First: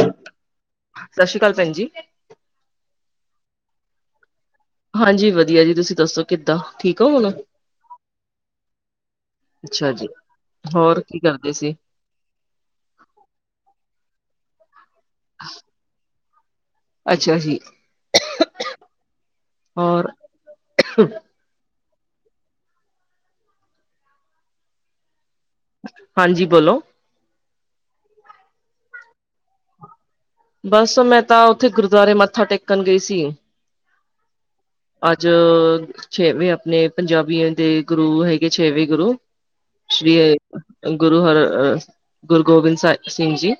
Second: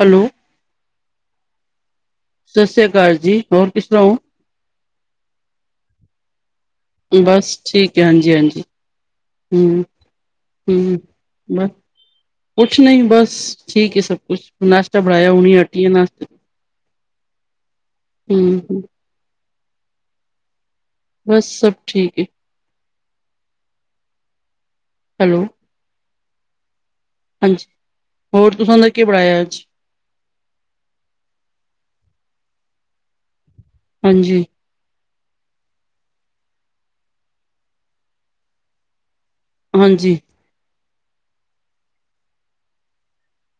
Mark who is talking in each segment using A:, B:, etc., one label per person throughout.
A: Hello
B: ਸਤਿ ਸ਼੍ਰੀ ਅਕਾਲ, ਭੈਣ ਜੀ
A: ਸਤਿ ਸ੍ਰੀ ਅਕਾਲ ਜੀ, ਹੋਰ ਕਿਸ ਤਰਾਂ ਹੋ
B: ਹਾਂਜੀ ਵਧੀਆ ਜੀ, ਤੁਸੀਂ ਦੱਸੋ ਕਿੱਦਾਂ ਠੀਕ ਹੋ ਹੁਣ?
A: ਬਸ ਠੀਕ ਹੈ, ਹਾਂਜੀ ਹਾਂਜੀ ਹੂ
B: ਅੱਛਾ ਜੀ।
A: ਹੂ
B: ਹੋਰ ਕੀ ਕਰਦੇ
A: ਬਸ
B: ਸੀ?
A: ਕੁਛ ਨਹੀਂ ਬਸ, ਠੀਕ ਹੈ ਸਭ ਕੁਛ, ਨਾਸ਼ਤਾ ਬਣਾਇਆ ਉ ਹਟੀ ਆਂ ਨਾਸ਼
B: ਅੱਛਾ ਜੀ, ਹੋਰ
A: ਬਸ ਸਭ ਠੀਕ ਏ ਹੈਲੋ
B: ਹਾਂਜੀ ਬੋਲੋ
A: ਹਾਂਜੀ ਹੋਰ, ਤੁ ਦਸ ਕੀ ਪੜ੍ਹਾਇਆ ਅੱਜ
B: ਬਸ, ਮੈਂ ਤਾਂ ਉੱਥੇ ਗੁਰਦੁਆਰੇ ਮੱਥਾ ਟੇਕਣ ਗਈ ਸੀ
A: ਹਾਂਜੀ
B: ਅੱਜ ਛੇਵੇਂ, ਆਪਣੇ ਪੰਜਾਬੀਆਂ ਦੇ ਗੁਰੂ ਹੈਗੇ, ਛੇਵੇਂ ਗੁਰੂ ਸ਼੍ਰੀ
A: ਹਾਂਜੀ,
B: ਗੁਰੂ ਹਰ ਗੁਰੂ ਗੋਬਿੰਦ ਸਾਹਿਬ ਸਿੰਘ ਜੀ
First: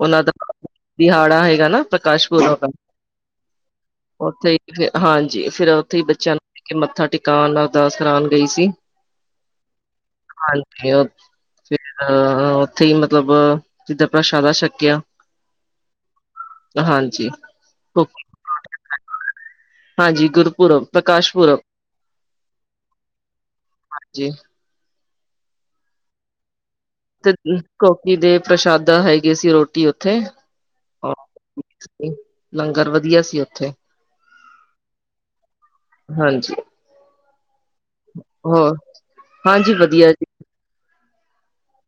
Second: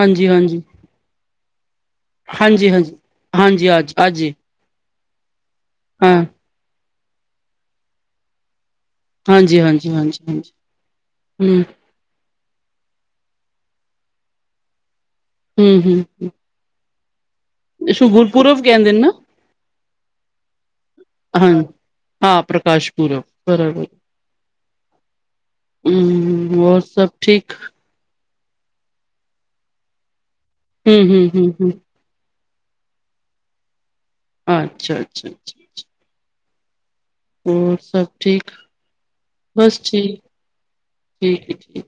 B: ਉਹਨਾਂ
A: ਹਾਂਜੀ,
B: ਦਾ
A: ਹਾਂਜੀ,
B: ਦਿਹਾੜਾ ਹੈਗਾ ਨਾ ਪ੍ਰਕਾਸ਼ ਪੁਰਬ ਐ,
A: ਹਾਂਜੀ, ਹਾਂਜੀ। ਹਾਂਜੀ, ਅੱਜ ਅੱਜ ਈ,
B: ਉੱਥੇ ਹੀ ਫ ਹਾਂਜੀ, ਫੇਰ ਉੱਥੇ ਹੀ
A: ਹਾਂ,
B: ਬੱਚਿਆਂ ਨੂੰ ਲੈ ਕੇ ਮੱਥਾ ਟਿਕਾਉਣ ਅਰਦਾਸ ਕਰਾਉਣ ਗਈ ਸੀ।
A: ਹਾਂਜੀ, ਹਾਂਜੀ, ਹਾਂਜੀ,
B: ਫ
A: ਹਾਂਜੀ।
B: [unintelligible]
A: ਹੂੰ,
B: ਅਹ, ਉੱਥੇ ਹੀ ਮਤਲਬ, ਜਿੱਥੇ ਪ੍ਰਸ਼ਾਦਾ ਛਕਿਆ
A: ਹੂ ਹੂ
B: ਹਾਂਜੀ
A: ਇਸ ਨੂੰ, ਗੁਰਪੁਰਬ ਕਹਿੰਦੇ ਨਾ
B: ਹਾਂਜੀ ਗੁਰਪੁਰਬ ਪ੍ਰਕਾਸ਼
A: ਹਾਂ
B: ਪੁਰਬ
A: ਹਾਂ ਪ੍ਰਕਾਸ਼ ਪੁਰਬ ਬਰਾਬਰ
B: ਜੀ
A: ਹੂ ਹੋਰ ਸਭ
B: ਤੇ
A: ਠੀਕ?
B: ਕੋਕੀ ਦੇ ਪ੍ਰਸ਼ਾਦਾ ਹੈਗੇ ਸੀ, ਰੋਟੀ ਉੱਥੇ
A: ਹੂ ਹੂ ਹੂ ਹੂ
B: ਲੰਗਰ ਵਧੀਆ ਸੀ ਉੱਥੇ
A: ਅੱਛਾ ਅੱਛਾ ਅੱਛਾ
B: ਹਾਂਜੀ
A: ਹੋਰ, ਸਭ ਠੀਕ,
B: ਹੋਰ ਹਾਂਜੀ
A: ਬਸ
B: ਵਧੀਆ
A: ਠੀਕ
B: ਜੀ
A: ਠੀਕ ਠੀਕ,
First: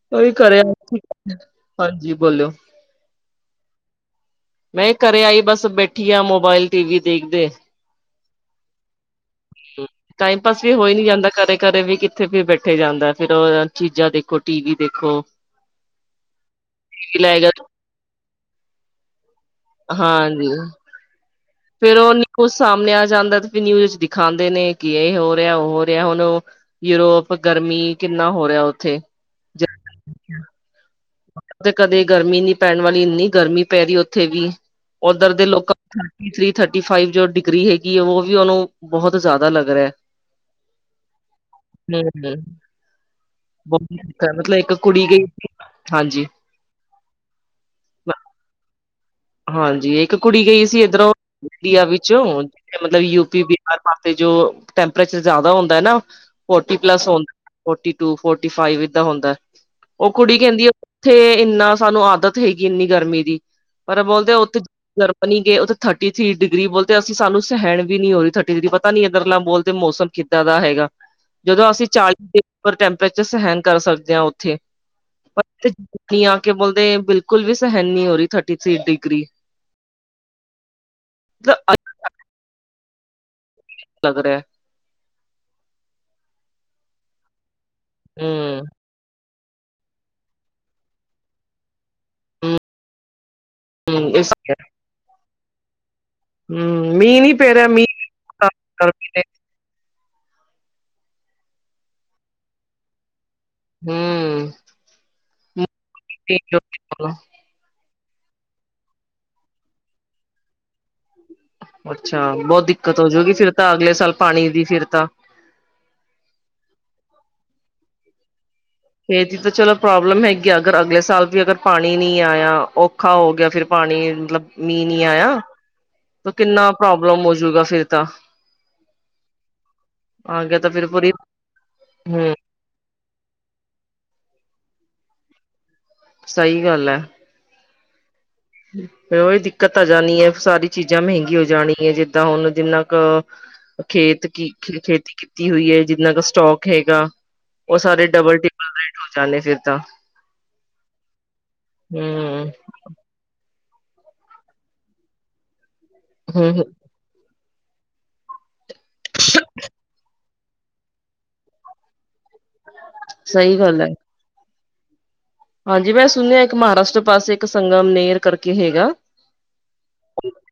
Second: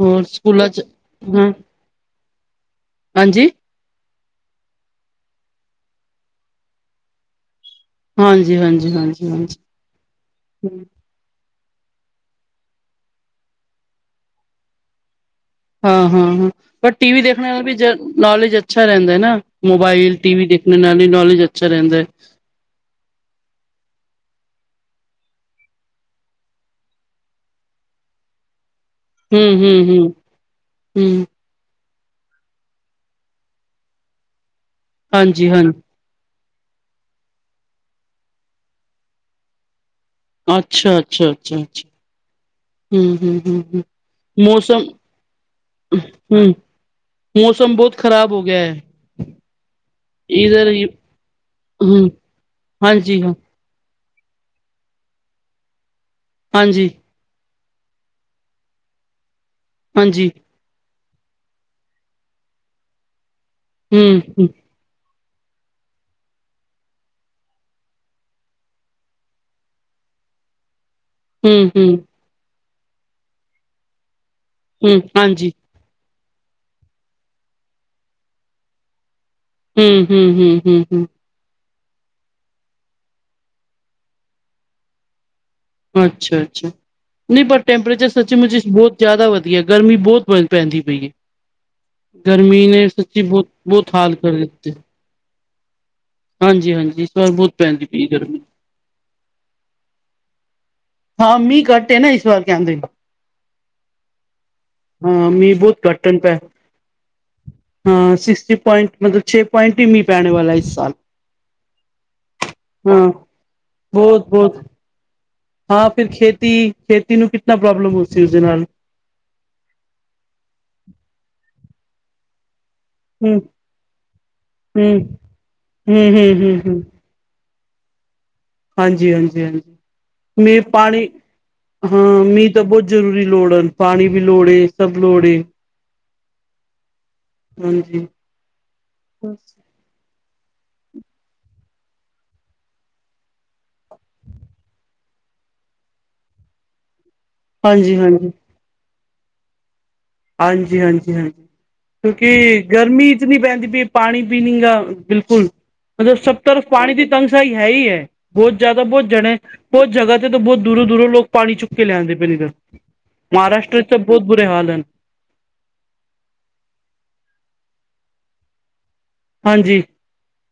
A: ਹੋਰ
B: ਉਹੀ ਕਰਿਆ
A: ਸਕੂਲਾਂ ਚ, ਹਾਂ
B: ਹਾਂਜੀ ਬੋਲੋ
A: ਹਾਂਜੀ
B: ਮੈਂ ਘਰੇ ਆਈ ਬਸ ਬੈਠੀ ਆ ਮੋਬਾਇਲ ਟੀ ਵੀ ਦੇਖਦੇ।
A: ਹਾਂਜੀ-ਹਾਂਜੀ-ਹਾਂਜੀ।
B: ਟਾਈਮ ਪਾਸ ਵੀ ਹੋਈ ਨੀ ਜਾਂਦਾ ਘਰੇ ਘਰੇ ਵੀ ਕਿੱਥੇ ਫਿਰ ਬੈਠੇ ਜਾਂਦਾ ਫੇਰ ਉਹ ਚੀਜ਼ਾਂ ਦੇਖੋ, ਟੀ ਵੀ ਦੇਖੋ
A: ਹਾਂ-ਹਾਂ-ਹਾਂ। ਪਰ ਟੀ ਵੀ ਦੇਖਣ ਨਾਲ ਵੀ ਨੌਲੇਜ ਅੱਛਾ ਰਹਿੰਦਾ ਹੈ ਨਾ। ਮੋਬਾਇਲ, ਟੀ ਵੀ ਦੇਖਣ ਨਾਲ ਹੀ ਨੌਲੇਜ ਅੱਛਾ ਰਹਿੰਦਾ।
B: ਕੁਛ ਸਾਹਮਣੇ ਆ ਜਾਂਦਾ ਤੇ ਨਿਊਜ਼ ਦਿਖਾਦੇ ਨੇ ਕਿ ਇਹ ਹੋ ਰਿਹਾ, ਉਹ ਹੋ ਰਿਹਾ ਹੁਣ। ਯੂਰੋਪ ਗਰਮੀ ਕਿੰਨਾ ਹੋ ਰਿਹਾ ਉੱਥੇ। ਜਦੋਂ
A: ਹੂੰ-ਹੰ-ਹੂੰ-ਹੂੰ।
B: ਤੇ ਕਦੇ ਗਰਮੀ ਨੀ ਪੈਣ ਵਾਲੀ ਇੰਨੀ ਗਰਮੀ ਪੈ ਰਹੀ ਉੱਥੇ ਵੀ, ਓਧਰ ਦੇ
A: ਹਾਂਜੀ, ਹਾਂ।
B: ਲੋਕਾਂ ਥ੍ਰਰੀ ਥਰਟੀ ਫਾਈਵ ਜੋ ਡਿਗਰੀ ਹੈਗੀ ਐਂ, ਉਹ ਵੀ ਉਹਨੂੰ ਬਹੁਤ ਜ਼ਿਆਦਾ ਲੱਗ ਰਿਹਾ ਐ।
A: ਅੱਛਾ-ਅੱਛਾ-ਅੱਛ-ਅੱਛਾ।
B: ਹੂੰ-ਹੂੰ।
A: ਹਮ-ਹਮ-ਹਮ-ਹਮ ਮੌਸਮ
B: ਕੁੜੀ ਗਈ ਹਾਂਜੀ
A: ਹੂੰ, ਮੌਸਮ ਬਹੁਤ ਖ਼ਰਾਬ ਹੋ ਗਿਆ ਐ।
B: ਹਾਂਜੀ, ਇੱਕ ਕੁੜੀ ਗਈ ਸੀ ਇੱਧਰੋਂ, ਇੰਡੀਆ
A: ਹੂੰ,
B: ਵਿੱਚੋਂ ਮਤਲਬ
A: ਹਾਂਜੀ,
B: ਯੂ
A: ਹਾਂ।
B: ਕੇ ਬਿ ਹਰ ਪਾਸੇ ਜੋ ਟੈਂਪਰੇਚਰ ਜ਼ਿਆਦਾ ਹੁੰਦਾ ਨਾ, ਫੋਰਟੀ
A: ਹਾਂਜੀ,
B: ਪਲੱਸ ਹੁੰ ਫੋਰਟੀ ਟੂ-ਫੋਰਟੀ ਫਾਈਵ ਏਦਾਂ ਹੁੰਦਾ, ਉਹ
A: ਹਾਂਜੀ।
B: ਕੁੜੀ ਕਹਿੰਦੀ ਆ। ਉੱਥੇ ਇੰਨਾ ਸਾਨੂੰ ਆਦਤ ਹੈਗੀ ਇੰਨੀ ਗਰਮੀ ਦੀ ਪਰ
A: ਹੂੰ,
B: ਬੋਲਦੇ
A: ਹੂੰ।
B: ਉੱਥੇ ਜਰਮਨੀ ਗਏ। ਉੱਥੇ ਥਿਰਟੀ ਥਰੀ ਡਿਗਰੀ ਬੋਲਦੇ ਅਸੀਂ ਸਾਨੂੰ ਸਹਿਣ ਵੀ ਹੋ ਰਹੀ ਥਰਟੀ ਥਰੀ ਪਤਾ ਨੀ ਇਧਰਲਾ ਮੌਸਮ ਕਿੱਦਾਂ ਦਾ ਹੈਗਾ?
A: ਹੂੰ,
B: ਜਦੋਂ ਅਸੀਂ
A: ਹੂੰ,
B: ਚਾਲੀ ਡਿਰ ਟੈਂਪਰੇਚਰ ਸਹਿਣ ਕਰ ਸਕਦੇ ਹਾਂ ਉੱਥੇ
A: ਹੂੰ,
B: ਪਰ
A: ਹਾਂਜੀ।
B: ਕਈ ਆ ਕੇ ਬੋਲਦੇ ਬਿਲਕੁਲ ਵੀ ਸਹਿਣ ਨੀ ਹੋ ਰਹੀ ਥਰਟੀ ਥ੍ਰੀ ਡਿਗਰੀ।
A: ਹੂੰ ਹੂੰ ਹੂੰ ਹੂੰ ਹੂੰ।
B: ਮਤਲਬ ਅੱਜ ਲਗ ਰਿਹਾ।
A: ਅੱਛਾ-ਅੱਛਾ, ਨੀ ਪਰ ਟੈਂਪਰੇਚਰ ਸੱਚੀ ਮੁਚੀ
B: ਹੂੰ,
A: ਬਹੁਤ ਜ਼ਿਆਦਾ ਵਧੀਆ ਗਰਮੀ ਬਹੁਤ ਪੈਂਦੀ ਪਈ ਏ, ਗਰਮੀ ਨੇ ਸੱਚੀ ਬਹੁਤ ਬਹੁਤ
B: ਹੂੰ
A: ਹਾਲ
B: ਇਸ
A: ਕਰ ਦਿੱਤੇ।
B: ਹਮ,
A: ਹਾਂਜੀ-ਹਾਂਜੀ ਇਸ
B: ਮੀਂਹ
A: ਵਾਰ
B: ਨੀ ਪੈ
A: ਬਹੁਤ
B: ਰਿਹਾ,
A: ਪੈਂਦੀ ਪਈ ਏ ਗਰਮੀ।
B: ਮੀਂਹ ਗਰਮੀ ਦੇ
A: ਹਾਂ, ਮੀਂਹ ਘੱਟ ਨਾ ਇਸ ਵਾਰ ਕਹਿੰਦੇ।
B: ਹੂੰ।
A: ਹਾਂ, ਮੀਂਹ ਬਹੁਤ ਘੱਟਣ ਪੈ ਹਾਂ, ਸਿਕਸਟੀ ਪੁਆਇੰਟ ਮਤਲਬ ਛੇ ਪੁਆਇੰਟ ਹੀ ਮੀਂਹ ਪੈਣੇ ਵਾਲਾ ਇਸ ਸਾਲ।
B: ਅੱਛਾ, ਬਹੁਤ ਦਿੱਕਤ
A: ਹਾਂ
B: ਹੋਜੂਗੀ ਫਿਰ ਤਾਂ ਅਗਲੇ ਸਾਲ ਪਾਣੀ
A: ਬਹੁਤ-ਬਹੁਤ
B: ਦੀ ਫਿਰ ਤਾਂ
A: ਹਾਂ ਫਿਰ ਖੇਤੀ ਖੇਤੀ ਨੂੰ ਕਿੰਤਨਾ ਪ੍ਰੋਬਲਮ ਉਸਦੇ ਦੇ ਨਾਲ
B: ਖੇਤੀ ਤਾਂ ਚਲੋ ਪ੍ਰੋਬਲਮ ਹੈਗੀ, ਅਗਰ ਅਗਲੇ ਸਾਲ ਵੀ ਅਗਰ ਪਾਣੀ ਨਹੀਂ ਆਇਆ ਓ ਔਖਾ
A: ਹੂੰ,
B: ਹੋ ਗਿਆ ਫਿਰ ਪਾਣੀ ਮਤਲਬ ਮੀਂਹ
A: ਹੂੰ,
B: ਨੀ
A: ਹੂੰ,
B: ਆਇਆ, ਤੇ
A: ਹੂੰ, ਹੂੰ,
B: ਕਿੰਨਾ ਪ੍ਰੋਬ ਪ੍ਰੋਮ ਹੋਜੂਗਾ ਫਿਰ ਤਾਂ
A: ਹਾਂਜੀ-ਹਾਂਜੀ-ਹਾਂਜੀ,
B: ਆ ਗਿਆ
A: ਮੀਂਹ
B: ਤਾਂ ਫਿਰ
A: ਪਾਣੀ
B: ਪੂਰੀ
A: ਹਾਂ
B: ਹੂੰ,
A: ਮੀਹ ਤਾਂ ਬਹੁਤ ਜ਼ਰੂਰੀ ਲੋੜ ਹਨ, ਪਾਣੀ ਦੀ ਲੋੜੇ ਏ, ਸਭ ਲੋੜ ਏ।
B: ਸਹੀ ਗੱਲ ਏ।
A: ਹਾਂਜੀ।
B: ਫਿਰ ਉਹੀ ਦਿੱਕਤ ਆ ਜਾਣੀ ਏ, ਸਾਰੀ ਚੀਜ਼ਾਂ ਮਹਿੰਗੀ ਹੋ ਜਾਣੀ ਏ, ਜਿੱਦਾਂ ਹੁਣ ਜਿੰਨਾ ਕ ਖੇਤ ਕੀ ਖੇਤੀ ਕੀਤੀ ਹੋਈ ਏ, ਜਿੰਨਾ ਦਾ ਸਟੋਕ ਹੈਗਾ। ਉਹ
A: ਹਾਂਜੀ
B: ਸਾਰੇ
A: ਹਾਂਜੀ
B: ਡਬਲ ਟਿੱਪਲ ਰੇਟ ਹੋ ਜਾਣੇ ਫੇਰ ਤਾਂ
A: ਹਾਂਜੀ-ਹਾਂਜੀ-ਹਾਂਜੀ
B: ਹਮ
A: ਕਿਉਂਕਿ ਗਰਮੀ ਇਤਨੀ ਪੈਂਦੀ ਪਈ, ਪਾਣੀ ਪੀ ਨੀ ਗਾ ਬਿਲਕੁਲ ਮਤਲਬ ਸੱਤਰ
B: ਹਮ
A: ਪਾਣੀ ਦੀ ਤੰਸ਼ਾਹੀ ਹੈ ਇ‌ ਐ ਬਹੁਤ ਜ਼ਿਆਦਾ ਬਹੁਤ ਜਣੇ ਬਹੁਤ ਜਗ ਜਦੋਂ ਬਹੁਤ ਦੂਰੋਂ-ਦੂਰੋਂ ਲੋਕ ਪਾਣੀ ਚੁੱਕ ਕੇ ਲਿਆਂਦੇ ਪਏ ਨੇ,
B: ਸਹੀ
A: ਮਹਾਰਾਸ਼ਟਰ
B: ਗੱਲ ਹੈ
A: ਵਿੱਚ ਤਾਂ ਬਹੁਤ ਬੁਰੇ ਹਾਲ ਹਨ।
B: ਹਾਂਜੀ ਮੈਂ ਸੁਣਿਆ ਇੱਕ ਮਹਾਰਾਸ਼ਟਰ ਪਾਸੇ ਇੱਕ ਸੰਗਮ ਨੇਰ ਕਰਕੇ ਹੈਗਾ।
A: ਹਾਂਜੀ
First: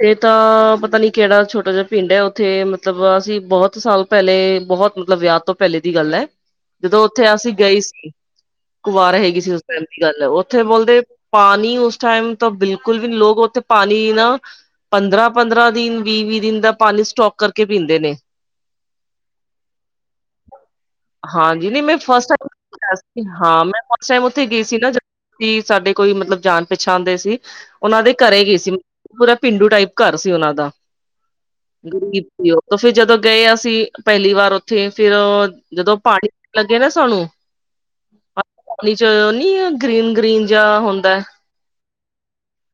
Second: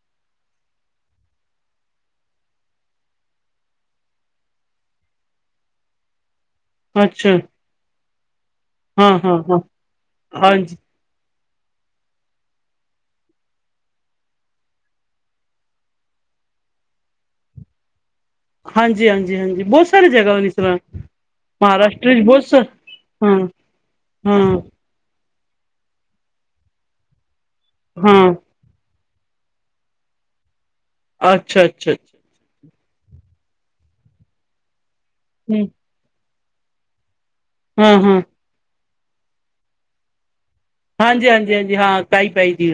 B: ਇਹ ਤਾਂ ਪਤਾ ਨੀ ਕਿਹੜਾ ਛੋਟਾ ਜਿਹਾ ਪਿੰਡ ਹੈ ਉਥੇ ਮਤਲਬ ਅਸੀਂ ਬਹੁਤ ਸਾਲ ਪਹਿਲੇ ਬਹੁਤ ਮਤਲਬ ਵਿਆਹ ਤੋਂ ਪਹਿਲੇ ਦੀ ਗੱਲ ਹੈ ਜਦੋਂ ਉਥੇ ਅਸੀਂ ਗਏ ਸੀ।
A: ਹਾਂ-ਹਾਂ-ਹਾਂ
B: ਸਹੀ ਗੱਲ ਉੱਥੇ ਬੋਲਦੇ ਪਾਣੀ ਉਸ ਟਾਈਮ ਤਾਂ ਬਿਲਕੁਲ ਵੀ ਲੋਕ ਉੱਥੇ ਪਾਣੀ ਨਾ ਪੰਦਰਾਂ -ਪੰਦਰਾਂ ਦਿਨ ਵੀਹ- ਵੀਹ ਦਿਨ ਦਾ ਪਾਣੀ ਸਟੋਕ ਕਰਕੇ ਪੀਂਦੇ ਨੇ।
A: ਹਾਂਜੀ- ਹਾਂਜੀ -ਹਾਂਜੀ ਬਹੁਤ ਸਾਰੇ ਜਗ੍ਹਾ ਇਸ ਤਰ੍ਹਾਂ
B: ਹਾਂਜੀ ਨਹੀਂ ਮੈਂ
A: ਮਹਾਰਾਸ਼ਟਰ ਚ
B: ਫਸਟ
A: ਬਹੁਤ ਸ
B: ਟਾਈਮ ਹਾਂ ਮੈਂ ਫਸਟ ਟਾਈਮ ਉੱਥੇ
A: ਹਾਂ
B: ਗਈ ਸੀ। ਨਾ ਸਾਡੇ ਕੋਈ ਮਤਲਬ ਜਾਣ ਪਹਿਚਾਣ ਦੇ ਸੀ ਉਹਨਾਂ ਦੇ
A: ਹਾਂ,
B: ਘਰੇ ਗਏ ਸੀ ਮੈ ਪੂਰਾ ਪੇਂਡੂ ਟਾਈਪ ਘਰ ਸੀ ਉਹਨਾਂ ਦਾ
A: ਅੱਛਾ, ਅੱਛਾ, ਅੱਛਾ।
B: ਗਰੀਬ ਉਹ ਫਿਰ ਜਦੋਂ ਗਏ ਅਸੀਂ ਪਹਿਲੀ ਵਾਰ ਉੱਥੇ ਫਿਰ
A: ਹਾਂ,
B: ਜਦੋਂ ਪਾਣੀ ਲੱਗੇ ਨਾ ਸਾਨੂੰ
A: ਹਾਂ- ਹਾਂ
B: ਜਦੋਂ ਨਹੀਂ ਗ੍ਰੀਨ- ਗ੍ਰੀਨ ਜਾਂ ਹੁੰਦਾ
A: ਹਾਂਜੀ- ਹਾਂਜੀ- ਹਾਂਜੀ ਹਾਂ ਕਾਈ ਪਾਈ ਜੀ।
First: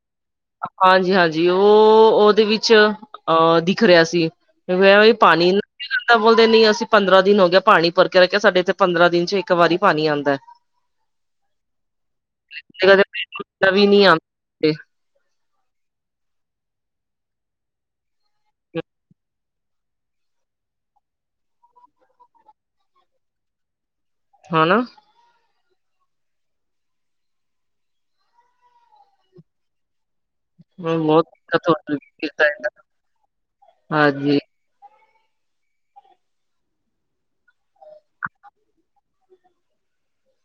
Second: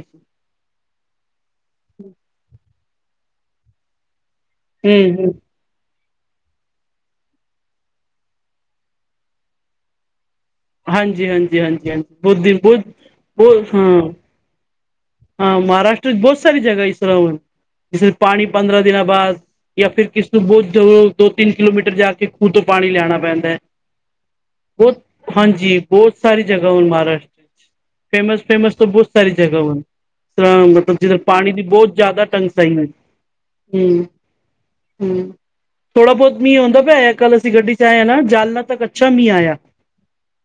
B: ਹਾਂਜੀ- ਹਾਂਜੀ ਉਹ ਉਹਦੇ ਵਿੱਚ ਅਹ ਦਿਖ ਰਿਹਾ ਸੀ। [unintelligible] ਵੀ
A: ਹੂੰ।
B: ਪਾਣੀ ਨਾ ਬੰਦਾ ਬੋਲਦੇ ਨਹੀਂ ਅਸੀਂ ਪੰਦਰਾਂ ਦਿਨ ਹੋ ਗਿਆ ਪਾਣੀ ਭਰ ਕੇ ਰੱਖਿਆ ਸਾਡੇ ਇੱਥੇ ਪੰਦਰਾਂ ਦਿਨ 'ਚ ਇੱਕ ਵਾਰੀ ਪਾਣੀ ਆਂਦਾ।
A: ਹਾਂਜੀ- ਹਾਂਜੀ- ਹਾਂਜੀ -ਹਾਂਜੀ ਬਹੁਤ ਦਿਨ ਬਹੁਤ-
B: ਕਦੇ ਕਦੇ ਪਹਿਲਾਂ
A: ਬਹੁਤ
B: ਵੀ ਨੀ
A: ਹਾਂ।
B: ਆਂਦਾ
A: ਹਾਂ ਮਹਾਰਾਸ਼ਟਰ 'ਚ ਬਹੁੱਤ ਸਾਰੀ ਜਗਾ ਇਸ ਤਰ੍ਹਾਂ ਵਾ ਪਾਣੀ ਪੰਦਰਾਂ ਦਿਨਾਂ ਬਾਅਦ ਜਾਂ ਫਿਰ ਕਿਸਨੂੰ ਬਹੁਤ ਦੋ ਤਿੰਨ ਕਿਲੋਮੀਟਰ ਜਾ ਕੇ ਖੂਹ ਤੋਂ ਪਾਣੀ ਲਿਆਣਾ ਪੈਂਦਾ।
B: ਹਨਾ
A: ਬਹੁਤ ਹਾਂਜੀ ਬਹੁਤ ਸਾਰੀ ਜਗ੍ਹਾ ਮਹਾਰਾਸ਼ਟਰ ਵਿੱਚ ਫੇਮਸ- ਫੇਮਸ ਤੋਂ ਬਹੁਤ ਸਾਰੀ ਜਗਾਂ ਵਾ। ਹੂੰ ਮਤਲੱਬ
B: ਹੁਣ
A: ਜਿੱਧਰ
B: ਬਹੁਤ
A: ਪਾਣੀ ਦੀ
B: ਦਿੱਕਤ ਹੋ
A: ਬਹੁਤ ਜ਼ਿਆਦਾ
B: ਰਹੀ
A: ਤੰਗ
B: ਹੈ।
A: ਸਹੀ ਹੇ ਹੂੰ।
B: ਹਾਂਜੀ
A: ਹੂੰ ਥੋੜਾ ਬਹੁਤ ਮੀਂਹ ਹੁੰਦਾ ਪਿਆ ਕੱਲ੍ਹ ਅਸੀ ਗੱਡੀ 'ਚ ਆਏ ਹਾਂ ਨਾ ਜਾਲਨਾ ਤੱਕ ਅੱਛਾ ਮੀਂਹ ਆਇਆ।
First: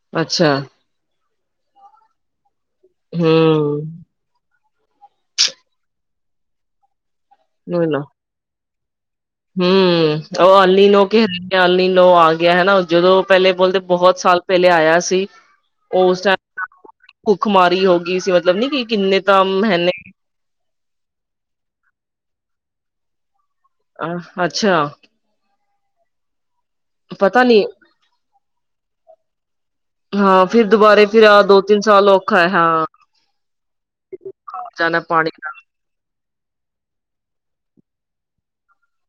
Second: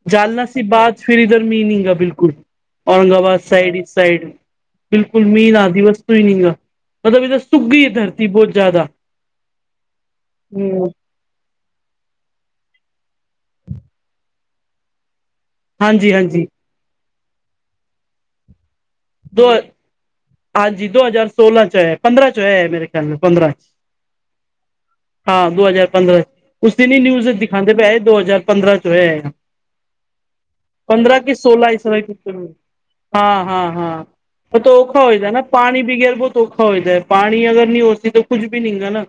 A: ਜਾਲਨਾ
B: ਅੱਛਾ
A: ਸੀ ਬਾਅਦ ਫਿਰ ਇੱਧਰ ਮੀਂਹ ਨਹੀਂ ਹੇਗਾ ਬਿਲਕੁੱਲ ਔਰੰਗਾਬਾਦ ਸਾਈਡ
B: ਹੂੰ
A: ਇਸ ਸਾਈਡ ਬਿਲਕੁਲ ਮੀਂਹ ਨਾ ਆਦੀ ਵਸਤੂ ਹੀ ਨੀ ਹੇਗਾ ਮਤਲੱਬ ਇਹ ਸੁੱਕ ਗਈ
B: ਉਹੀ
A: ਹੈ
B: ਨਾ
A: ਧਰਤੀ ਬਹੁਤ ਜ਼ਿਆਦਾ
B: ਹੂੰ ਉਹ ਆਲੀ ਨੂੰ [unintelligible] ਨੂੰ ਆ ਗਿਆ ਹਨਾ ਜਦੋਂ ਪਹਿਲੇ ਬੋਲਦੇ ਬਹੁਤ ਸਾਲ ਪਹਿਲੇ ਆਇਆ ਸੀ।
A: ਹਾਂਜੀ
B: ਉਸ
A: ਹਾਂਜੀ
B: ਟਾਈਮ ਭੁੱਖਮਾਰੀ ਹੋ ਗਈ ਸੀ ਮਤਲਬ ਨੀ ਕਿ ਕਿੰਨੇ ਤਾਂ
A: ਦੋ
B: ਮੈਨੇ
A: ਹਾਂਜੀ ਦੋ ਹਜ਼ਾਰ ਸੋਲਾਂ 'ਚ ਆਇ ਪੰਦਰਾਂ 'ਚ ਆਇਆ ਮੇਰੇ ਖਿਆਲ ਨਾਲ ਪੰਦਰਾਂ 'ਚ
B: ਆਹ ਅੱਛਾ
A: ਹਾਂ ਦੋ ਹਜ਼ਾਰ ਪੰਦਰਾਂ ਉਸ ਦਿਨ ਹੀ ਨਿਊਜ਼
B: ਪਤਾ ਨੀ
A: ਦਿਖਾਂਦੇ ਪਏ ਦੋ ਹਜ਼ਾਰ ਪੰਦਰਾਂ 'ਚ ਹੋਇਆ ਹੈ।
B: ਹਾਂ ਫਿਰ ਦੁਬਾਰੇ
A: ਪੰਦਰਾਂ
B: ਫਿਰ
A: ਕੇ
B: ਆਹ ਦੋ
A: ਸੋਲਾਂ
B: ਤਿੰਨ
A: ਇਸ ਤਰਾਂ
B: ਸਾਲ ਔਖਾ ਹੈ ਹਾਂ
A: ਹਾਂ- ਹਾਂ- ਹਾਂ। ਉਹ
B: ਜਾਣਾ
A: ਔਖਾ ਹੋਈ ਦਾ ਨਾ।
B: ਨਾਲ
A: ਪਾਣੀ ਬਗੈਰ ਬਹੁਤ ਔਖਾ ਹੋਈ ਦਾ ਪਾਣੀ ਅਗਰ ਨਹੀਂ ਹੋ ਸਕੇ ਤਾਂ ਕੁੱਝ ਵੀ ਨਹੀਂ ਗਾ ਨਾ।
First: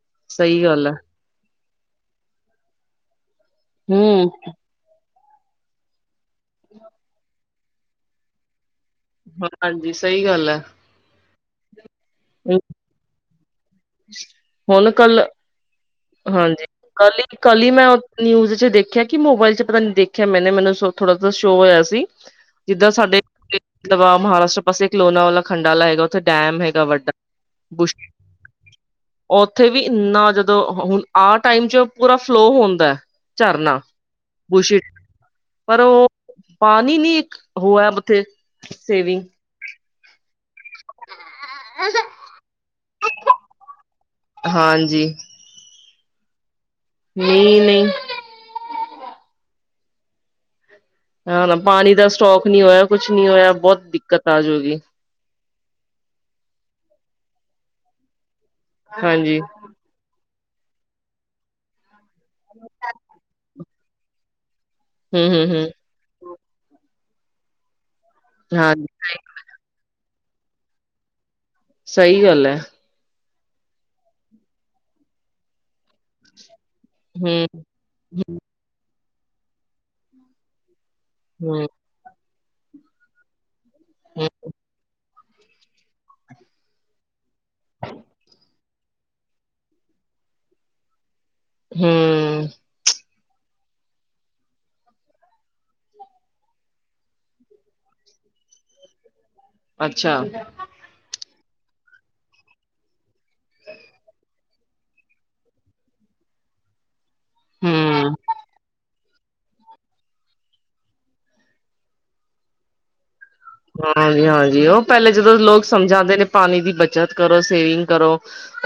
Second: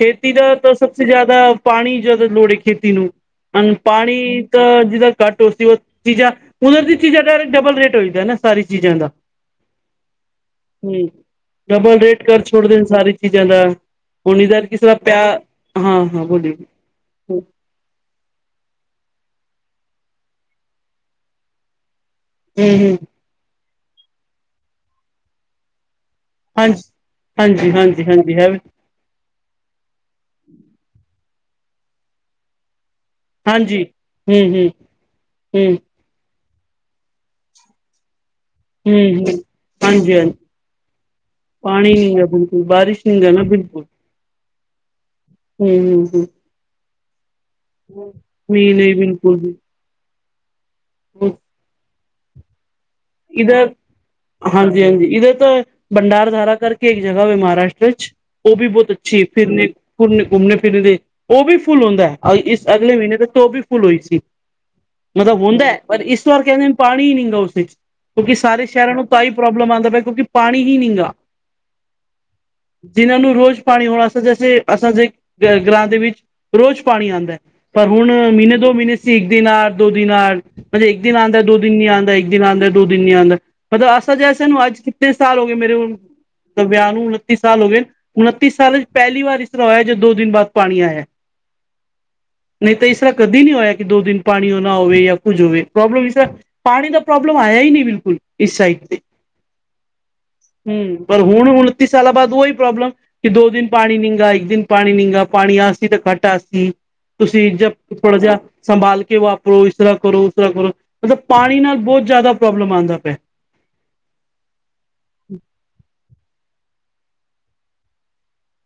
A: ਖੇਤੀ ਦਾ
B: ਸਹੀ
A: ਤਾਂ
B: ਗੱਲ
A: ਸਭ
B: ਹੈ
A: ਤੋਂ ਜ਼ਿਆਦਾ ਪਾਣੀ ਜਦੋਂ ਲੋੜ ਹੀ ਖੇਤੀ ਨੂੰ ਹੁਣ ਪਾਣੀ
B: ਹਮ
A: ਤਾਂ ਜਿਦਾ ਘੱਟ ਉਸਦੀ ਉਹ ਚੀਜ਼ਾਂ ਉੱਧਰ ਦੀ ਚੀਜ਼ਾਂ ਦਾ ਡਬਲ ਰੇਟ ਹੋ ਜਾਂਦਾ ਨਾ ਸਾਰੀ ਚੀਜ਼ਾਂ ਦਾ
B: ਹਾਂਜੀ ਸਹੀ ਗੱਲ ਏ।
A: ਹੂੰ ਡਬੱਲ ਰੇਟ ਕਰ ਛੋੜ ਦੇਣ ਸਾਰੀ ਚੀਜ਼ਾਂ ਦਾ ਹੁਣ ਇਧਰ ਕਿਸ ਤਰਾ ਪਿਆ ਹਾਂ- ਹਾਂ ਬੋਲੀ
B: ਹਾਂਜੀ ਕੱਲ -ਕੱਲ ਹੀ ਮੈਂ ਨਿਊਜ਼ 'ਚ ਦੇਖਿਆ ਕਿ ਮੋਬਾਇਲ 'ਚ ਪਤਾ ਨੀ ਦੇਖਿਆ ਮੈਨੇ ਮੈਨੂੰ ਥੋੜਾ ਸ਼ੋ ਹੋਇਆ ਸੀ। ਜਿੱਦਾਂ
A: ਹੂੰ
B: ਸਾਡੇ ਮਹਾਰਾਸ਼ਟਰ ਪਾਸੇ ਕਲੋਨਾ ਵਾਲਾ ਖੰਡਾ ਵਾਲਾ ਹੈਗਾ। ਉਥੇ ਡੈਮ ਹੈਗਾ ਵੱਡਾ ਬੁ
A: ਬ ਹੈਵ [unintelligible]
B: ਉਥੇ ਵੀ ਇੰਨਾ ਜਦੋਂ ਹੁਣ ਆਹ ਟਾਈਮ 'ਚ ਪੂਰਾ ਫਲੋ ਹੁੰਦਾ। ਝਰਨਾ,
A: ਹਾਂਜੀ ਹੂੰ ਹੂੰ
B: ਬੂਸ਼ਿਟ,
A: ਹੂੰ
B: ਪਰ ਉਹ ਪਾਨੀ ਨੀ ਇੱਕ ਹੋਇਆ, ਉਥੇ।
A: ਹੂੰ, ਹੂੰ, ਹਾਂਜੀ-ਹਾਂਜੀ। ਪਾਣੀ ਨਹੀਂ ਗਾ ਬਿਲਕੁੱਲ, ਬਾਰਿਸ਼ ਨਹੀਂ ਗਾ ਨਾ, ਬਿਲਕੁੱਲ।
B: ਹਾਂਜੀ।
A: ਹੂੰ, ਹੂੰ, ਹੂੰ
B: ਨਹੀਂ-ਨਹੀਂ
A: ਮੀਂਹ ਨਹੀਂ, ਬਿਲਕੁੱਲ ਵੀ।
B: ਹਾਂ, ਪਾਣੀ ਦਾ ਸਟੌਕ ਨਹੀਂ ਹੋਇਆ ਕੁਛ ਨਹੀਂ ਹੋਇਆ
A: ਈਧਰ,
B: ਬਹੁਤ ਦਿੱਕਤ ਆ ਜਾਊਗੀ
A: ਹਾਂਜੀ-ਹਾਂਜੀ, ਇੱਧਰ ਤਾਂ ਭੰਡਾਰਧਾਰਾ ਕਰਕੇ ਇੱਕ ਜਗ੍ਹਾ ਵੇ, ਮਹਾਰਾਸ਼ਟਰ'ਚ ਵਿੱਚ ਉਹ ਵੀ ਬਹੁੱਤ ਅੱਛੀ ਏ,
B: ਹਾਂਜੀ
A: ਫਿਰਨੇ ਘੁੰਮਣੇ, ਘੁੰਮਣੇ ਫਿਰਨੇ ਉਹ ਵੀ ਫੁੱਲ ਹੁੰਦਾ ਹੈ, ਇਸ ਅਗਲੇ ਮਹੀਨੇ ਤੱਕ ਉਹ ਵੀ ਫੁੱਲ ਹੋਈ ਸੀ।
B: ਹੂੰ
A: ਮਤਲਬ
B: ਹੂੰ
A: ਹੁੰਦਾ,
B: ਹੂੰ
A: ਪਰ ਇਸ ਵਾਰ ਕਹਿੰਦੇ ਨੇ ਪਾਣੀ ਹੀ ਨੀਂਗਾ ਉਸ ਵਿੱਚ, ਕਿਉਂਕਿ ਸਾਰੇ
B: ਹਾਂਜੀ
A: ਸ਼ਹਿਰਾਂ ਨੂੰ ਤਾਈ ਪ੍ਰੌਬਲਮ ਆਂਦਾ ਪਿਆ, ਕਿਉਂਕਿ ਪਾਣੀ ਹੀ ਨੀਂਗਾ।
B: ਸਹੀ ਗੱਲ ਐ।
A: ਜਿਨਾਂ ਨੂੰ ਰੋਜ਼ ਪਾਣੀ ਹੋਣਾ ਜੈਸੇ, ਅਸਾਂਦੇ ਘਰਾਂ ਦੇ ਵਿੱਚ ਰੋਜ਼ ਪਾਣੀ ਆਂਦੈ,
B: ਹੂੰ
A: ਪਰ ਹੁਣ ਮਹੀਨੇ, ਦੋ ਮਹੀਨੇ ਸੀ ਇੱਕ-ਦਿਨ ਆ, ਦੋ-ਦਿਨ ਆ ਮ੍ਹਨਜੇ ਇੱਕ ਦਿਨ ਆਂਦਾ, ਦੋ
B: ਹੂੰ
A: ਦਿਨ ਨੀ ਨਹੀਂਂ ਆਂਦਾ, ਇੱਕ ਦਿਨ ਆਂਦਾ, ਦੋ ਦਿਨ ਨਹੀਂ ਆਂਦਾ, ਮਤਲਬ ਅਸਲ'ਚ
B: ਹੂੰ
A: ਅਸਾਂਨੂੰ ਅੱਜ ਕਿਤਨੇ ਸਾਲ ਹੋ ਗਏ ਮੇਰੇ ਵਿਆਹ ਨੂੰ, ਉਣੱਤੀ ਸਾਲ ਹੋ ਗਏ। ਉਨੱਤੀ ਸਾਲ'ਚ ਪਹਿਲੀ ਵਾਰ ਇਸ ਤਰ੍ਹਾਂ ਹੋਇਆ, ਜਦ ਦੋ ਦਿਨ ਬਾਅਦ ਪਾਣੀ ਆਇਆ।
B: ਹੂੰ,
A: ਨਹੀਂ ਤਾਂ ਇਸ ਤਰ੍ਹਾਂ ਕਦੇ ਨਹੀਂ ਹੋਇਆ, ਕਿ ਦੋ-ਦਿਨ ਪਾਣੀ ਨਾ ਹੋਵੇ, ਯਾ ਕੁੱਝ ਹੋਵੇ ਪ੍ਰੌਬਲਮ ਇਸਰਾ ਪਾਣੀ ਦਾ ਪ੍ਰੋਬਲਮ ਹਾਇਆ ਹੀ ਨਹੀਂ ਬਿਲਕੁਲ, ਇਸ ਸਾਈਟ ਤੇ।
B: ਅੱਛਾ।
A: ਹੂੰ, ਪਰ ਹੁਣ ਉਣੱਤੀ ਸਾਲਾਂ ਬਾਅਦ ਓਹੀ ਪ੍ਰੌਬਲਮ। ਕਿ ਦੋ-ਦਿਨ ਪਾਣੀ ਨੀਂਗਾ, ਇੱਕ ਦਿਨ ਪਾਣੀ ਨੀਂਗਾ, ਪਾਣੀ ਆਸੀ ਤੇ ਘੱਟ ਆਸੀ। ਤੁਸੀਂ ਜਬ
B: ਹੂੰ
A: ਥੋੜਾ ਜਿਹਾ ਸੰਭਾਲਕੇ ਵਾਪਰੋ, ਇਸ ਤਰ੍ਹਾਂ ਕਰੋ, ਉਸ ਤਰ੍ਹਾਂ ਕਰੋ। ਮਤਲਬ, ਪਾਣੀ ਨਾਲ ਬਹੁਤ ਜ਼ਿਆਦਾ ਪ੍ਰੌਬਲਮ ਆਂਦਾ ਪਿਆ।
B: ਹਾਂਜੀ-ਹਾਂਜੀ, ਉਹ ਪਹਿਲੇ ਜਦੋਂ ਲੋਕ ਸਮਝਾਂਦੇ ਨੇ ਪਾਣੀ ਦੀ ਬੱਚਤ ਕਰੋ, ਸੇਵਿੰਗ ਕਰੋ।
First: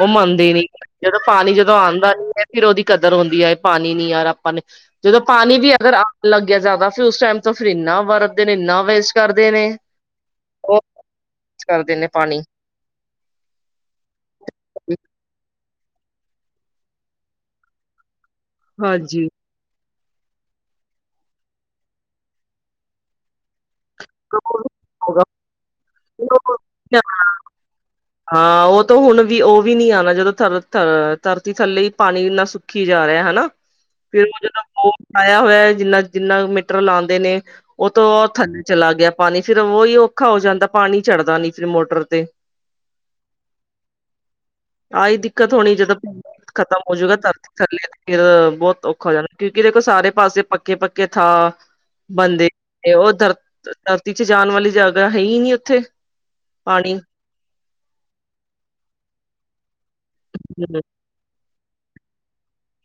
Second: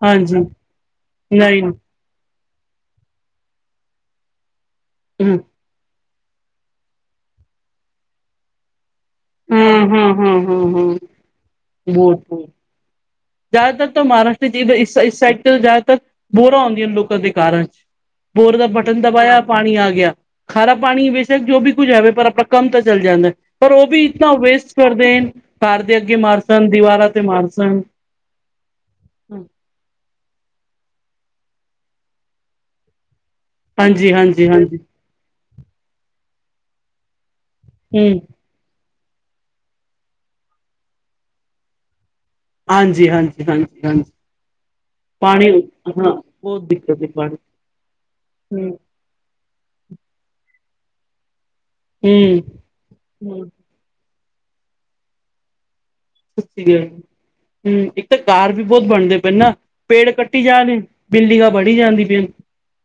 B: ਉਹ
A: ਹਾਂਜੀ
B: ਮੰਨਦੇ ਨੀ, ਜਦੋਂ ਪਾਣੀ
A: ਨਹੀਂ
B: ਜਦੋਂ ਆਂਦਾ ਨੀ ਐ ਫਿਰ ਉਹਦੀ ਕਦਰ ਹੁੰਦੀ ਐ, ਪਾਣੀ ਨੀ ਆਰਾ ਆਪਾਂ ਨੇ ਜਦੋਂ
A: ਹਮ
B: ਪਾਣੀ ਵੀ ਅਗਰ ਲੱਗ ਗਿਆ ਜ਼ਿਆਦਾ ਫਿਰ, ਉਸ ਟਾਈਮ ਤੋਂ ਫਿਰ ਇਨਾ ਵਰਤਦੇ ਨੇ, ਇੰਨਾ ਵੇਸਟ ਕਰਦੇ ਨੇ।
A: ਹਾਂ, ਹਾਂ, ਹਾਂ, ਹਾਂ,
B: ਬਹੁਤ
A: ਹਾਂ,
B: ਵੇਸਟ ਕਰਦੇ ਨੇ ਪਾਣੀ
A: ਬਹੁਤ-ਬਹੁਤ। ਜ਼ਿਆਦਾਤਰ ਤਾਂ ਮਹਾਰਾਸ਼ਟਰੀ'ਚ ਇਸ, ਇਸ ਸਾਈਡ ਤੇ ਜ਼ਿਆਦਾਤਰ ਬੋਰਾਂ ਹੋਂਦੀਆਂ ਨੇ ਲੋਕਾਂ ਦੇ ਘਾਰਾਂ'ਚ। ਬੋਰ ਦਾ ਬਟਨ
B: ਹਾਂਜੀ
A: ਦਬਾਇਆ ਪਾਣੀ ਆਗਿਆ, ਖਾਰਾ ਪਾਣੀ ਬੇਸ਼ੱਕ ਜੋ ਵੀ ਕੁੱਝ ਹੈਵੇ, ਪਰ ਆਪਣਾ ਕੰਮ ਤਾਂ ਚੱਲ ਜਾਂਦਾ। ਪਰ ਉਹ ਵੀ ਇਤਨਾ ਵੇਸਟ ਕਰਦੇਨ, ਘਰ ਦੇ ਅੱਗੇ ਮਾਰ ਸਨ, ਦੀਵਾਰਾਂ ਤੇ ਮਾਰ ਸਣ।
B: ਹਾਂ, ਉਹ ਤੋ, ਹੁਣ ਵੀ ਉਹ ਵੀ ਨੀ ਆਣਾ, ਜਦੋਂ ਥਥ, ਧਰਤੀ ਥੱਲੇ ਈ ਪਾਣੀ ਇੰਨਾ ਸੁੱਕੀ ਜਾ ਰਿਹਾ, ਹਨਾ।
A: ਹਾਂਜੀ
B: ਫਿਰ ਉਹ
A: ਹਾਂਜੀ
B: ਜੇੜਾ
A: ਹਾਂਜੀ
B: ਬੋਰ ਲਾਇਆ ਹੋਇਆ, ਜਿੰਨਾ-ਜਿੰਨਾ ਮੀਟਰ ਲਾਂਦੇ ਨੇ ਉਹ ਤੋਂ
A: ਹਮ
B: ਔਰ ਥੱਲੇ ਚਲਾ ਗਿਆ ਪਾਣੀ, ਫਿਰ ਉਹੀ ਔਖਾ ਹੋ ਜਾਂਦਾ। ਪਾਣੀ ਚੜਦਾ ਨੀ ਫਿਰ ਮੋਟਰ ਤੇ।
A: ਹਾਂਜੀ-ਹਾਂਜੀ, ਹਾਂਜੀ-ਹਾਂਜੀ।
B: ਆਹੀ ਦਿੱਕਤ ਹੋਣੀ ਜਦੋਂ
A: ਬਹੁਤ
B: ਖਤਮ
A: ਦਿੱਕਤ ਹੈ
B: ਹੋਜੂਗਾ,
A: ਪਾਣੀ
B: ਧਰਤੀ ਥੱਲੇ ਫਿਰ ਬਹੁਤ ਔ ਹੋ ਜਾਣਾ, ਕਿਉਂਕਿ ਦੇਖੋ ਸਾਰੇ ਪਾਸੇ ਪੱਕੇ-ਪੱਕੇ ਥਾ
A: ਹਮ
B: ਬੰਦੇ ਓ ਧਰ
A: ਹਮ
B: ਧਰਤੀ'ਚ ਜਾਣ ਵਾਲੀ ਜਗ੍ਹਾ, ਹੈਹੀ ਨੀ ਉੱਥੇ।
A: ਇਸਲੀਏ,
B: ਪਾਣੀ
A: ਇੱਕ ਤਾਂ ਘਾਰ ਵੀ ਬਹੁਤ ਬਣਦੇ ਪਏ ਨਾ, ਪੇੜ ਕੱਟੀ ਜਾ ਰਹੇ
B: ਹੂੰ,
A: ਬਿਲਡੀੰਗਾਂ ਬਣੀ ਜਾਂਦੀ ਪੀਆਨ।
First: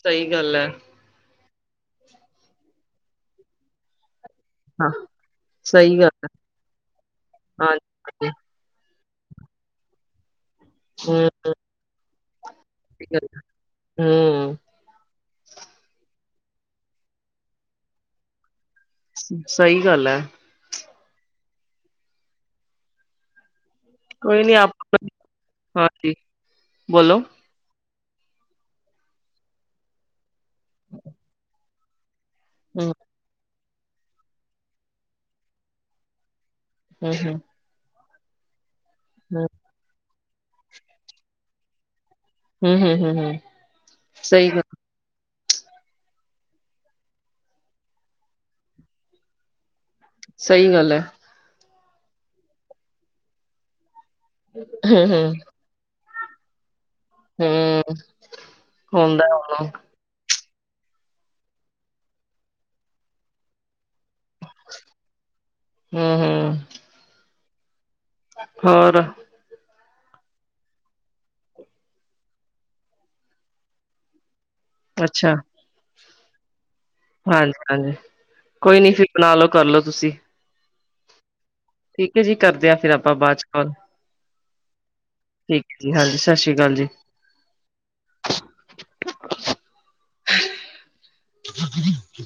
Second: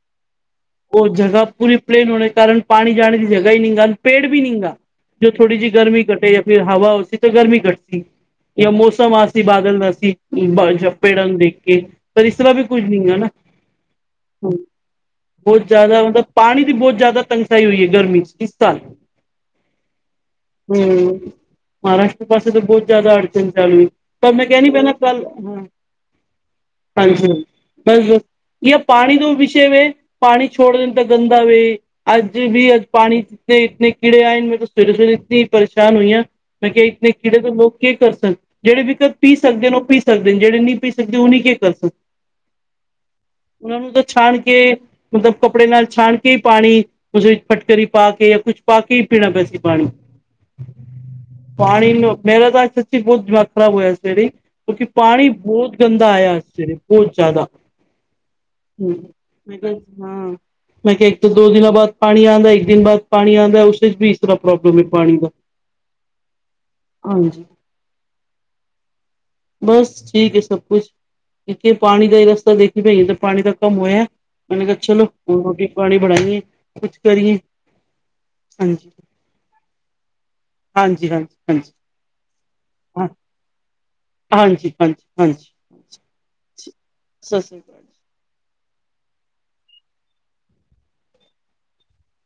B: ਸਹੀ ਗੱਲ ਐ।
A: ਉਹ ਜ੍ਹਗਾ ਪੂਰੀ ਪਲੇਨ ਹੋਣੇ ਕਾਰਨ, ਪਾਣੀ ਜਾਣੇ ਦੀ ਜਗ੍ਹਾ ਹੀ ਨੀਂਗਾ, ਪੇੜ ਵੀ ਨੀਂਗਾ।
B: ਹਾਂ
A: ਜੋ ਥੋੜੀ ਜਿਹੀ
B: ਸਹੀ
A: ਗਰਮੀ
B: ਗੱਲ ਹੈ
A: ਘਟੇ, ਯਾ ਫਿਰ ਹਵਾ ਹੋਸੀ ਤਾਂ ਗਰਮੀ ਘੱ
B: ਹਾਂਜੀ
A: ਜੇ ਮੌਸਮ ਆਸੀ, ਬਾਦਲ ਦਾਸੀ ਪੇੜਾਂ
B: ਹੂੰ
A: ਨੂੰ ਦੇਖ ਕੇ ਪਰ ਇਸ ਤਰ੍ਹਾਂ, ਵੀ ਕੁਝ
B: ਸਹੀ
A: ਨਹੀਂ ਹੈ
B: ਗੱਲ
A: ਨਾ
B: ਹੈ। ਹੂੰ
A: ਬਹੁਤ ਜ਼ਿਆਦਾ, ਪਾਣੀ ਦੀ ਬਹੁਤ ਜ਼ਿਆਦਾ ਤੰਗਸਾਈ, ਹੋਈ ਏ ਗਰਮੀ ਚ ਇਸ ਤ
B: ਸਹੀ, ਗੱਲ ਐ।
A: ਹੂੰ, ਮਹਾਰਾਸ਼ਟਰ ਪਾਸੇ ਤਾਂ ਬਹੁਤ ਜ਼ਿਆਦਾ ਅੜਚਣ ਚਾਲੂ ਤੁਹਾਨੂੰ
B: ਕੋਈ
A: ਮੈ
B: ਨੀ
A: ਕਿਹਾ ਨਈ,
B: ਆਪ
A: ਪਹਿਲਾ ਕੱਲ,
B: ਹਾਂਜੀ
A: ਆਈ
B: ਬੋਲੋ
A: ਸੀ। ਬੱਸ ਜੇ ਪਾਣੀ ਤੋਂ ਵਿਸ਼ੇ ਵੇ, ਪਾਣੀ ਛੋੜ ਦੇਦੇ ਗੰਦਾ ਵੇ। ਅੱਜ ਵੀ ਅੱਜ,
B: ਹੂੰ
A: ਪਾਣੀੇ ਇਤਨੇ ਕੀੜੇ ਆਏ, ਮੇ ਤਾਂ ਸਵੇਰੇ- ਸਵੇਰੇ ਇਤਨੀ ਹੀ ਪਰੇਸ਼ਾਨ ਹੋਈ ਹਾਂ। ਮੈਂ ਕਿਹਾ, ਇਤਣੇ
B: ਹੂੰ
A: ਕੀੜੇ
B: ਹੂੰ
A: ਦੇ ਲੋਕ ਕੀ ਕਰ ਸਨ, ਜਿਹੜੇ ਵੀ ਪੀ
B: ਹੂੰ
A: ਸਕਦੇ ਨੇ ਉਹ ਪੀ ਸਕਦੇ, ਜਿਹੜੇ ਨਹੀਂ ਪੀ ਸਕਦੇ, ਉਹ ਨਹੀਂ ਕਿ ਕਰ ਸਨ
B: ਹੂੰ ਹੂੰ ਹੂੰ ਹੂੰ
A: ਉਹਨਾਂ ਨੂੰ ਤਾਂ ਛਾਣ
B: ਸਹੀ
A: ਕੇ
B: ਗੱਲ
A: ਮਤਲਬ, ਕੱਪੜੇ ਨਾਲ ਛਾਣ ਕੇ ਹੀ ਪਾਣੀ ਉਸੇ ਵਿੱਚ ਫਟਕੜੀ, ਪਾ ਕੇ ਜਾਂ ਕੁਛ ਪਾ ਕੇ, ਹੀ ਪੀਣਾ ਪੈ ਸੀ ਪਾਣੀ।
B: ਸਹੀ ਗੱਲ ਐ।
A: ਪਾਣੀ ਨੂੰ, ਮੇਰਾ ਤਾਂ ਸੱਚੀ ਬਹੁਤ ਦਿਮਾਗ ਖਰਾਬ ਹੋਇਆ ਅੱਜ ਸਵੇਰੇ ਕਿਉਂਕਿ
B: ਹੂੰ ਹੂੰ
A: ਪਾਣੀ ਬਹੁਤ ਗੰਦਾ, ਆਇਆ ਅੱਜ ਸਵੇਰੇ ਬਹੁਤ, ਜ਼ਿਆਦਾ ਹ
B: ਹੂੰ ਹੁੰਦਾ ਹੁਣ
A: ਹਾਂ ਮੈਂ ਕਿਹਾ, ਇੱਕ ਤਾਂ ਦੋ ਦਿਨਾਂ ਬਾਅਦ ਪਾਣੀ ਆਉਂਦਾ, ਇੱਕ ਦਿਨ ਬਾਅਦ, ਪਾਣੀ ਆਉਂਦਾ ਉਸ ਵੀ ਇਸ ਤਰ੍ਹਾਂ ਪ੍ਰੋਬਲਮ ਹੈ, ਪਾਣੀ ਦਾ
B: ਹੂੰ ਹੂੰ
A: ਹਾਂਜੀ,
B: ਹੋਰ
A: ਬਸ ਠੀਕ ਹੈ ਸਭ ਕੁਛ, ਇਕੇ ਪਾਣੀ ਦਾ ਹੀ ਰਸਤਾ ਦੇਖੀ ਇ ਤਾਂ ਪਾਣੀ ਦਾ ਕੰਮ ਹੋਇਆ ਮੈ ਕਿਹਾ, ਚਲੋ
B: ਅੱਛਾ
A: ਰੋਟੀ ਪਾਣੀ ਬਣਾਾਈਏ?
B: ਹਾਂਜੀ- ਹਾਂਜੀ ਕੋਈ
A: ਹਾਂਜੀ
B: ਨੀ ਫਿਰ ਬਣਾ ਲਓ ਕਰਲਓ ਤੁਸੀਂ।
A: ਹਾਂਜੀ, ਹਾਂਜੀ, ਹਾਂਜੀ।
B: ਇੱਕ ਜੀ ਕਰਦਾ ਆ ਫਿਰ
A: ਹਾਂ
B: ਆਪਾਂ ਬਾਅਦ ਚ, ਕਾਲ
A: ਹਾਂਜੀ ਹਾਂਜੀ
B: ਠੀਕ ਜੀ, ਹਾਂਜੀ ਸਤਿ ਸ੍ਰੀ ਅਕਾਲ ਜੀ।
A: ਸਤਿ ਸ਼੍ਰੀ ਅਕਾਲ।
B: ਹ [inaudible]